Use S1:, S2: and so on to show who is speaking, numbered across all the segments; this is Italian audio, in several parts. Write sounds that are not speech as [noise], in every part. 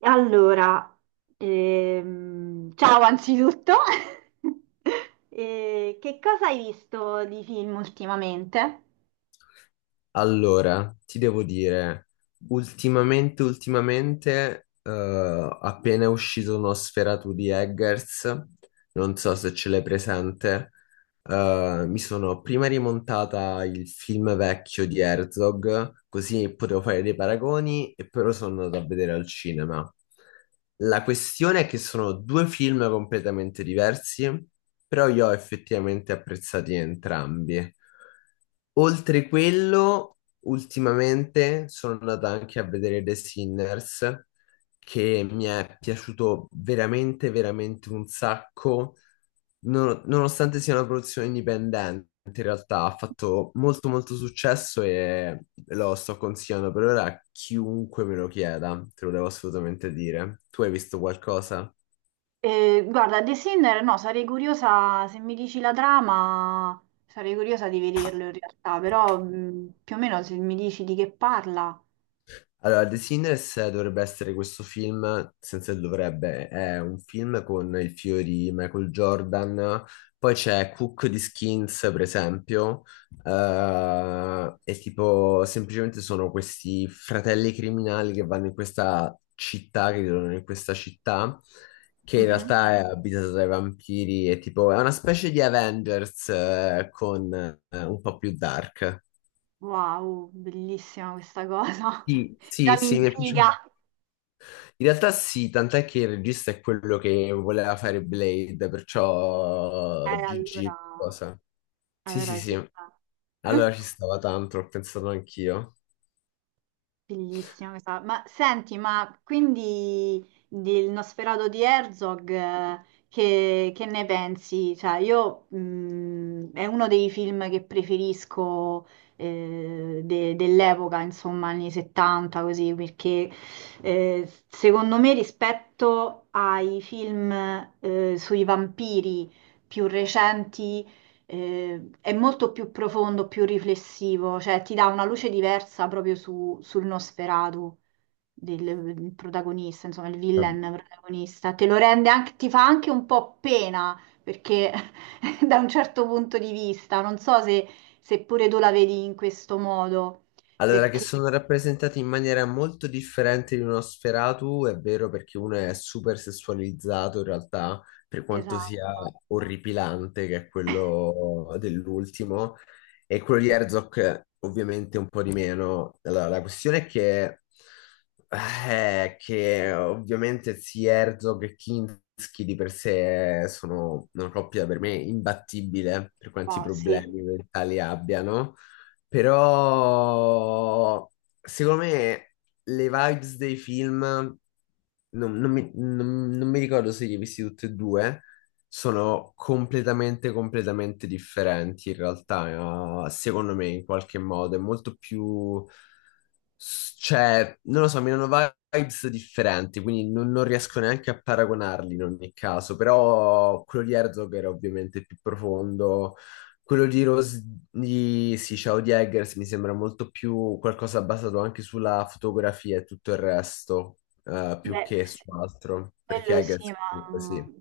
S1: Allora, ciao anzitutto. [laughs] Che cosa hai visto di film ultimamente?
S2: Allora, ti devo dire, ultimamente, appena è uscito uno Sferatu di Eggers, non so se ce l'hai presente. Mi sono prima rimontata il film vecchio di Herzog, così potevo fare dei paragoni, e però sono andato a vedere al cinema. La questione è che sono due film completamente diversi, però io ho effettivamente apprezzati entrambi. Oltre quello, ultimamente sono andata anche a vedere The Sinners, che mi è piaciuto veramente, veramente un sacco, nonostante sia una produzione indipendente. In realtà ha fatto molto molto successo e lo sto consigliando per ora a chiunque me lo chieda, te lo devo assolutamente dire. Tu hai visto qualcosa?
S1: Guarda, The Sinner, no, sarei curiosa, se mi dici la trama, sarei curiosa di vederlo in realtà, però più o meno se mi dici di che parla.
S2: Allora, The Sinners, dovrebbe essere questo film, senza il dovrebbe, è un film con il fiore di Michael Jordan, poi c'è Cook di Skins, per esempio. E tipo semplicemente sono questi fratelli criminali che vanno in questa città, che vivono in questa città, che in
S1: Mhm.
S2: realtà è abitata dai vampiri, e tipo è una specie di Avengers, con un po' più dark.
S1: Wow, bellissima questa cosa, [laughs]
S2: Sì, sì,
S1: già mi
S2: sì, mi è piaciuto.
S1: intriga.
S2: In realtà sì, tant'è che il regista è quello che voleva fare Blade, perciò
S1: Eh, allora,
S2: GG cosa. Sì, sì,
S1: Allora ci
S2: sì.
S1: sta.
S2: Allora
S1: [laughs]
S2: ci stava tanto, ho pensato anch'io.
S1: Fighissimo, ma senti, ma quindi del Nosferatu di Herzog, che ne pensi? Cioè, io è uno dei film che preferisco dell'epoca, insomma, anni 70, così, perché secondo me rispetto ai film sui vampiri più recenti è molto più profondo, più riflessivo, cioè ti dà una luce diversa proprio sul Nosferatu del protagonista, insomma, il villain
S2: Vabb-
S1: protagonista. Te lo rende anche, ti fa anche un po' pena perché [laughs] da un certo punto di vista, non so se pure tu la vedi in questo modo,
S2: Allora, che
S1: perché
S2: sono rappresentati in maniera molto differente di uno Sferatu, è vero, perché uno è super sessualizzato in realtà, per quanto sia
S1: esatto,
S2: orripilante, che è quello dell'ultimo, e quello di
S1: sì,
S2: Herzog ovviamente un po' di meno. Allora, la questione è che ovviamente sia Herzog e Kinski di per sé sono una coppia per me imbattibile, per quanti
S1: sì.
S2: problemi mentali abbiano. Però, secondo me, le vibes dei film, non mi ricordo se li hai visti tutti e due, sono completamente differenti in realtà, secondo me, in qualche modo. È molto più... cioè, non lo so, mi hanno vibes differenti, quindi non riesco neanche a paragonarli in ogni caso, però quello di Herzog era ovviamente più profondo. Quello di sì, Ciao di Eggers, mi sembra molto più qualcosa basato anche sulla fotografia e tutto il resto, più
S1: Beh,
S2: che
S1: sì,
S2: su altro, perché
S1: quello sì,
S2: Eggers comunque
S1: ma.
S2: sì.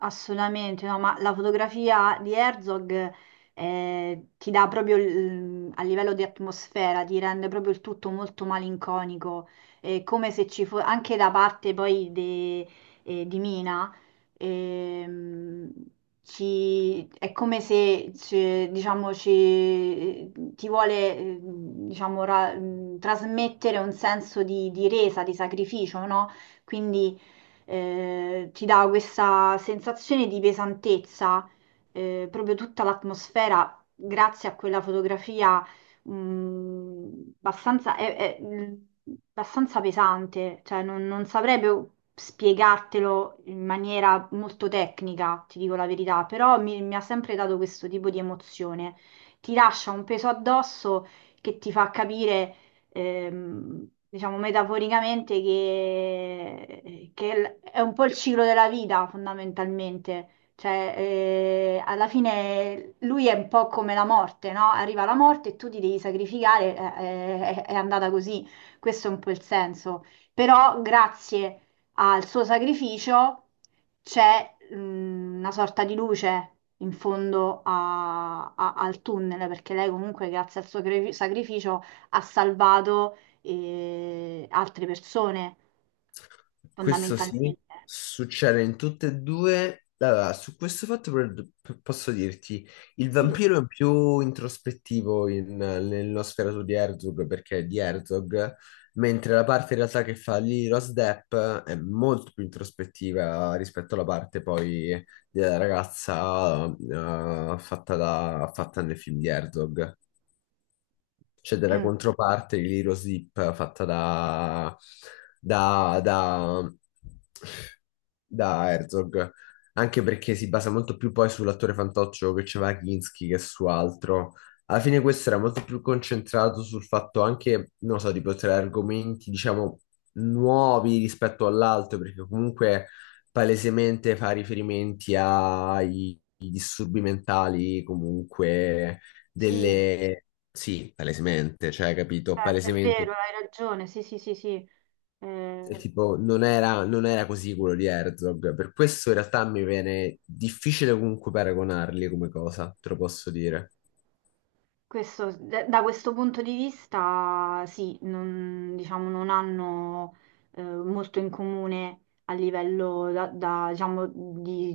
S1: Assolutamente, no, ma la fotografia di Herzog ti dà proprio a livello di atmosfera, ti rende proprio il tutto molto malinconico, come se ci fosse anche da parte poi di Mina, ehm, è come se diciamo, ti vuole diciamo, trasmettere un senso di resa, di sacrificio, no? Quindi ti dà questa sensazione di pesantezza, proprio tutta l'atmosfera, grazie a quella fotografia, abbastanza, è abbastanza pesante, cioè non saprei proprio spiegartelo in maniera molto tecnica, ti dico la verità, però mi ha sempre dato questo tipo di emozione. Ti lascia un peso addosso che ti fa capire diciamo metaforicamente, che è un po' il ciclo della vita fondamentalmente. Cioè, alla fine lui è un po' come la morte, no? Arriva la morte e tu ti devi sacrificare, è andata così. Questo è un po' il senso. Però grazie al suo sacrificio c'è una sorta di luce in fondo al tunnel, perché lei comunque grazie al suo sacrificio ha salvato altre persone,
S2: Questo sì,
S1: fondamentalmente.
S2: succede in tutte e due. Allora, su questo fatto posso dirti, il
S1: Sì.
S2: vampiro è più introspettivo nello sferato di Herzog, perché è di Herzog, mentre la parte in realtà che fa lì Rose Depp è molto più introspettiva rispetto alla parte poi della ragazza, fatta nel film di Herzog, c'è della
S1: Mm,
S2: controparte di Lilo Zip fatta da, da, da Herzog, anche perché si basa molto più poi sull'attore fantoccio che c'era Kinski che su altro. Alla fine, questo era molto più concentrato sul fatto anche, non so, di portare argomenti, diciamo, nuovi rispetto all'altro, perché comunque palesemente fa riferimenti ai disturbi mentali, comunque
S1: sì,
S2: delle, sì, palesemente, cioè, capito,
S1: certo, è
S2: palesemente,
S1: vero, hai ragione, sì, sì, sì, sì. Eh,
S2: sì. Tipo, non era così quello di Herzog, per questo in realtà mi viene difficile comunque paragonarli come cosa, te lo posso dire.
S1: da questo punto di vista, sì, non, diciamo, non hanno molto in comune a livello da, diciamo, di,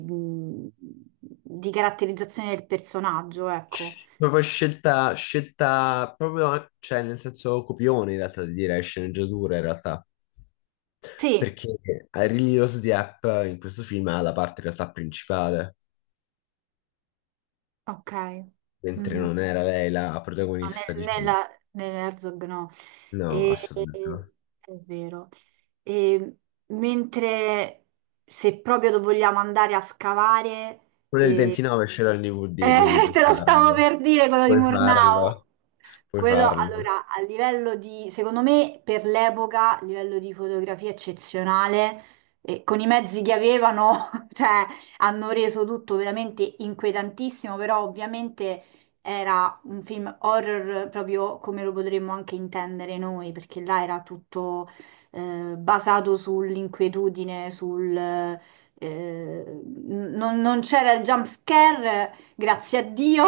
S1: di caratterizzazione del personaggio, ecco.
S2: Cioè, proprio cioè, nel senso copione in realtà, di dire, sceneggiatura in realtà,
S1: Sì,
S2: perché a Really Rose Diep in questo film ha la parte in realtà principale,
S1: ok.
S2: mentre
S1: Mhm.
S2: non era lei la
S1: No,
S2: protagonista, diciamo.
S1: nell'Herzog no.
S2: No,
S1: E-
S2: assolutamente no.
S1: è vero. E mentre se proprio vogliamo andare a scavare,
S2: Quello del
S1: eh,
S2: 29 ce l'ho in
S1: [laughs]
S2: DVD, quindi puoi
S1: te lo stavo
S2: farlo.
S1: per dire quello di
S2: Puoi
S1: Murnau.
S2: farlo, puoi
S1: Quello,
S2: farlo.
S1: allora, a livello di, secondo me, per l'epoca, a livello di fotografia eccezionale, e con i mezzi che avevano, [laughs] cioè, hanno reso tutto veramente inquietantissimo, però ovviamente era un film horror proprio come lo potremmo anche intendere noi, perché là era tutto basato sull'inquietudine, sul... n- non, non c'era il jump scare, grazie a Dio,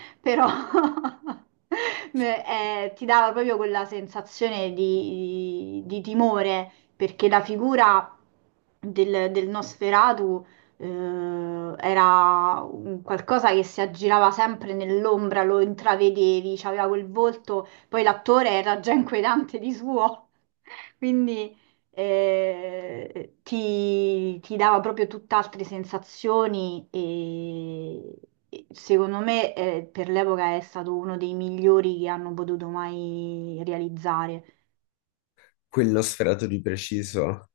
S1: [laughs] però [laughs] ti dava proprio quella sensazione di timore, perché la figura del Nosferatu era un qualcosa che si aggirava sempre nell'ombra, lo intravedevi, c'aveva quel volto, poi l'attore era già inquietante di suo, [laughs] quindi ti dava proprio tutt'altre sensazioni e secondo me per l'epoca è stato uno dei migliori che hanno potuto mai realizzare.
S2: Quello sferato di preciso.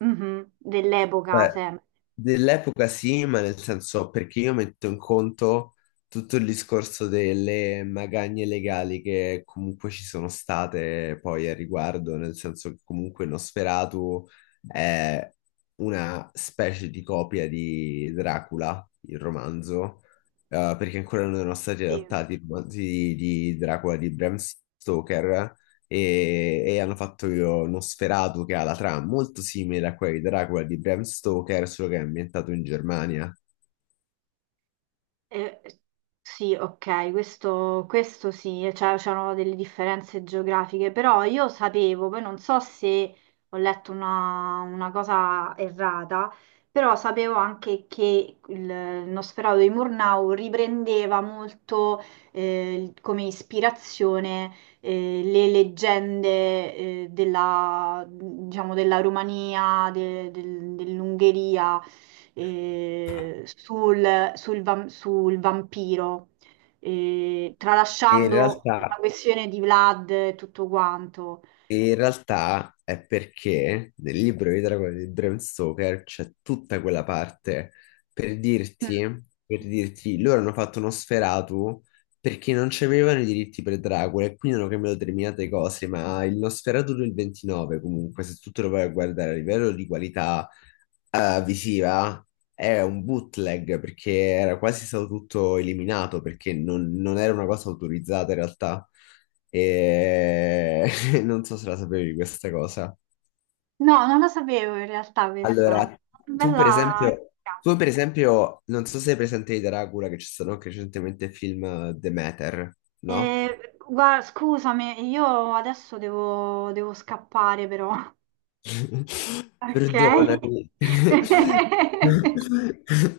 S1: Mhm. Dell'epoca
S2: Beh,
S1: sempre.
S2: dell'epoca sì, ma nel senso perché io metto in conto tutto il discorso delle magagne legali che comunque ci sono state poi a riguardo, nel senso che comunque Nosferatu è una specie di copia di Dracula, il romanzo, perché ancora non erano stati
S1: Sì.
S2: adattati i romanzi di Dracula di Bram Stoker, e hanno fatto Nosferatu, che ha la trama molto simile a quella di Dracula di Bram Stoker, solo che è ambientato in Germania.
S1: Eh, sì, ok, questo sì, e cioè c'erano delle differenze geografiche, però io sapevo, poi non so se ho letto una cosa errata, però sapevo anche che il Nosferatu di Murnau riprendeva molto come ispirazione le leggende della, diciamo, della Romania, dell'Ungheria sul vampiro,
S2: E in
S1: tralasciando
S2: realtà
S1: la questione di Vlad e tutto quanto.
S2: In realtà è perché nel libro di Dracula di Bram Stoker c'è tutta quella parte, per
S1: Mm.
S2: dirti, per dirti, loro hanno fatto uno Nosferatu perché non c'avevano i diritti per Dracula e quindi hanno cambiato determinate cose, ma il Nosferatu del 29 comunque, se tu te lo vai a guardare a livello di qualità visiva, è un bootleg, perché era quasi stato tutto eliminato, perché non era una cosa autorizzata in realtà. E... [laughs] [laughs] Non so se la sapevi questa cosa.
S1: No, non la sapevo in realtà
S2: Dai.
S1: questa.
S2: Allora, tu per
S1: Bella.
S2: esempio, tu per esempio, non so se hai presente di Dracula, che ci sono anche recentemente il film Demeter, no?
S1: Guarda, scusami, io adesso devo scappare però.
S2: [laughs]
S1: Ok.
S2: Perdonami.
S1: [laughs]
S2: [laughs]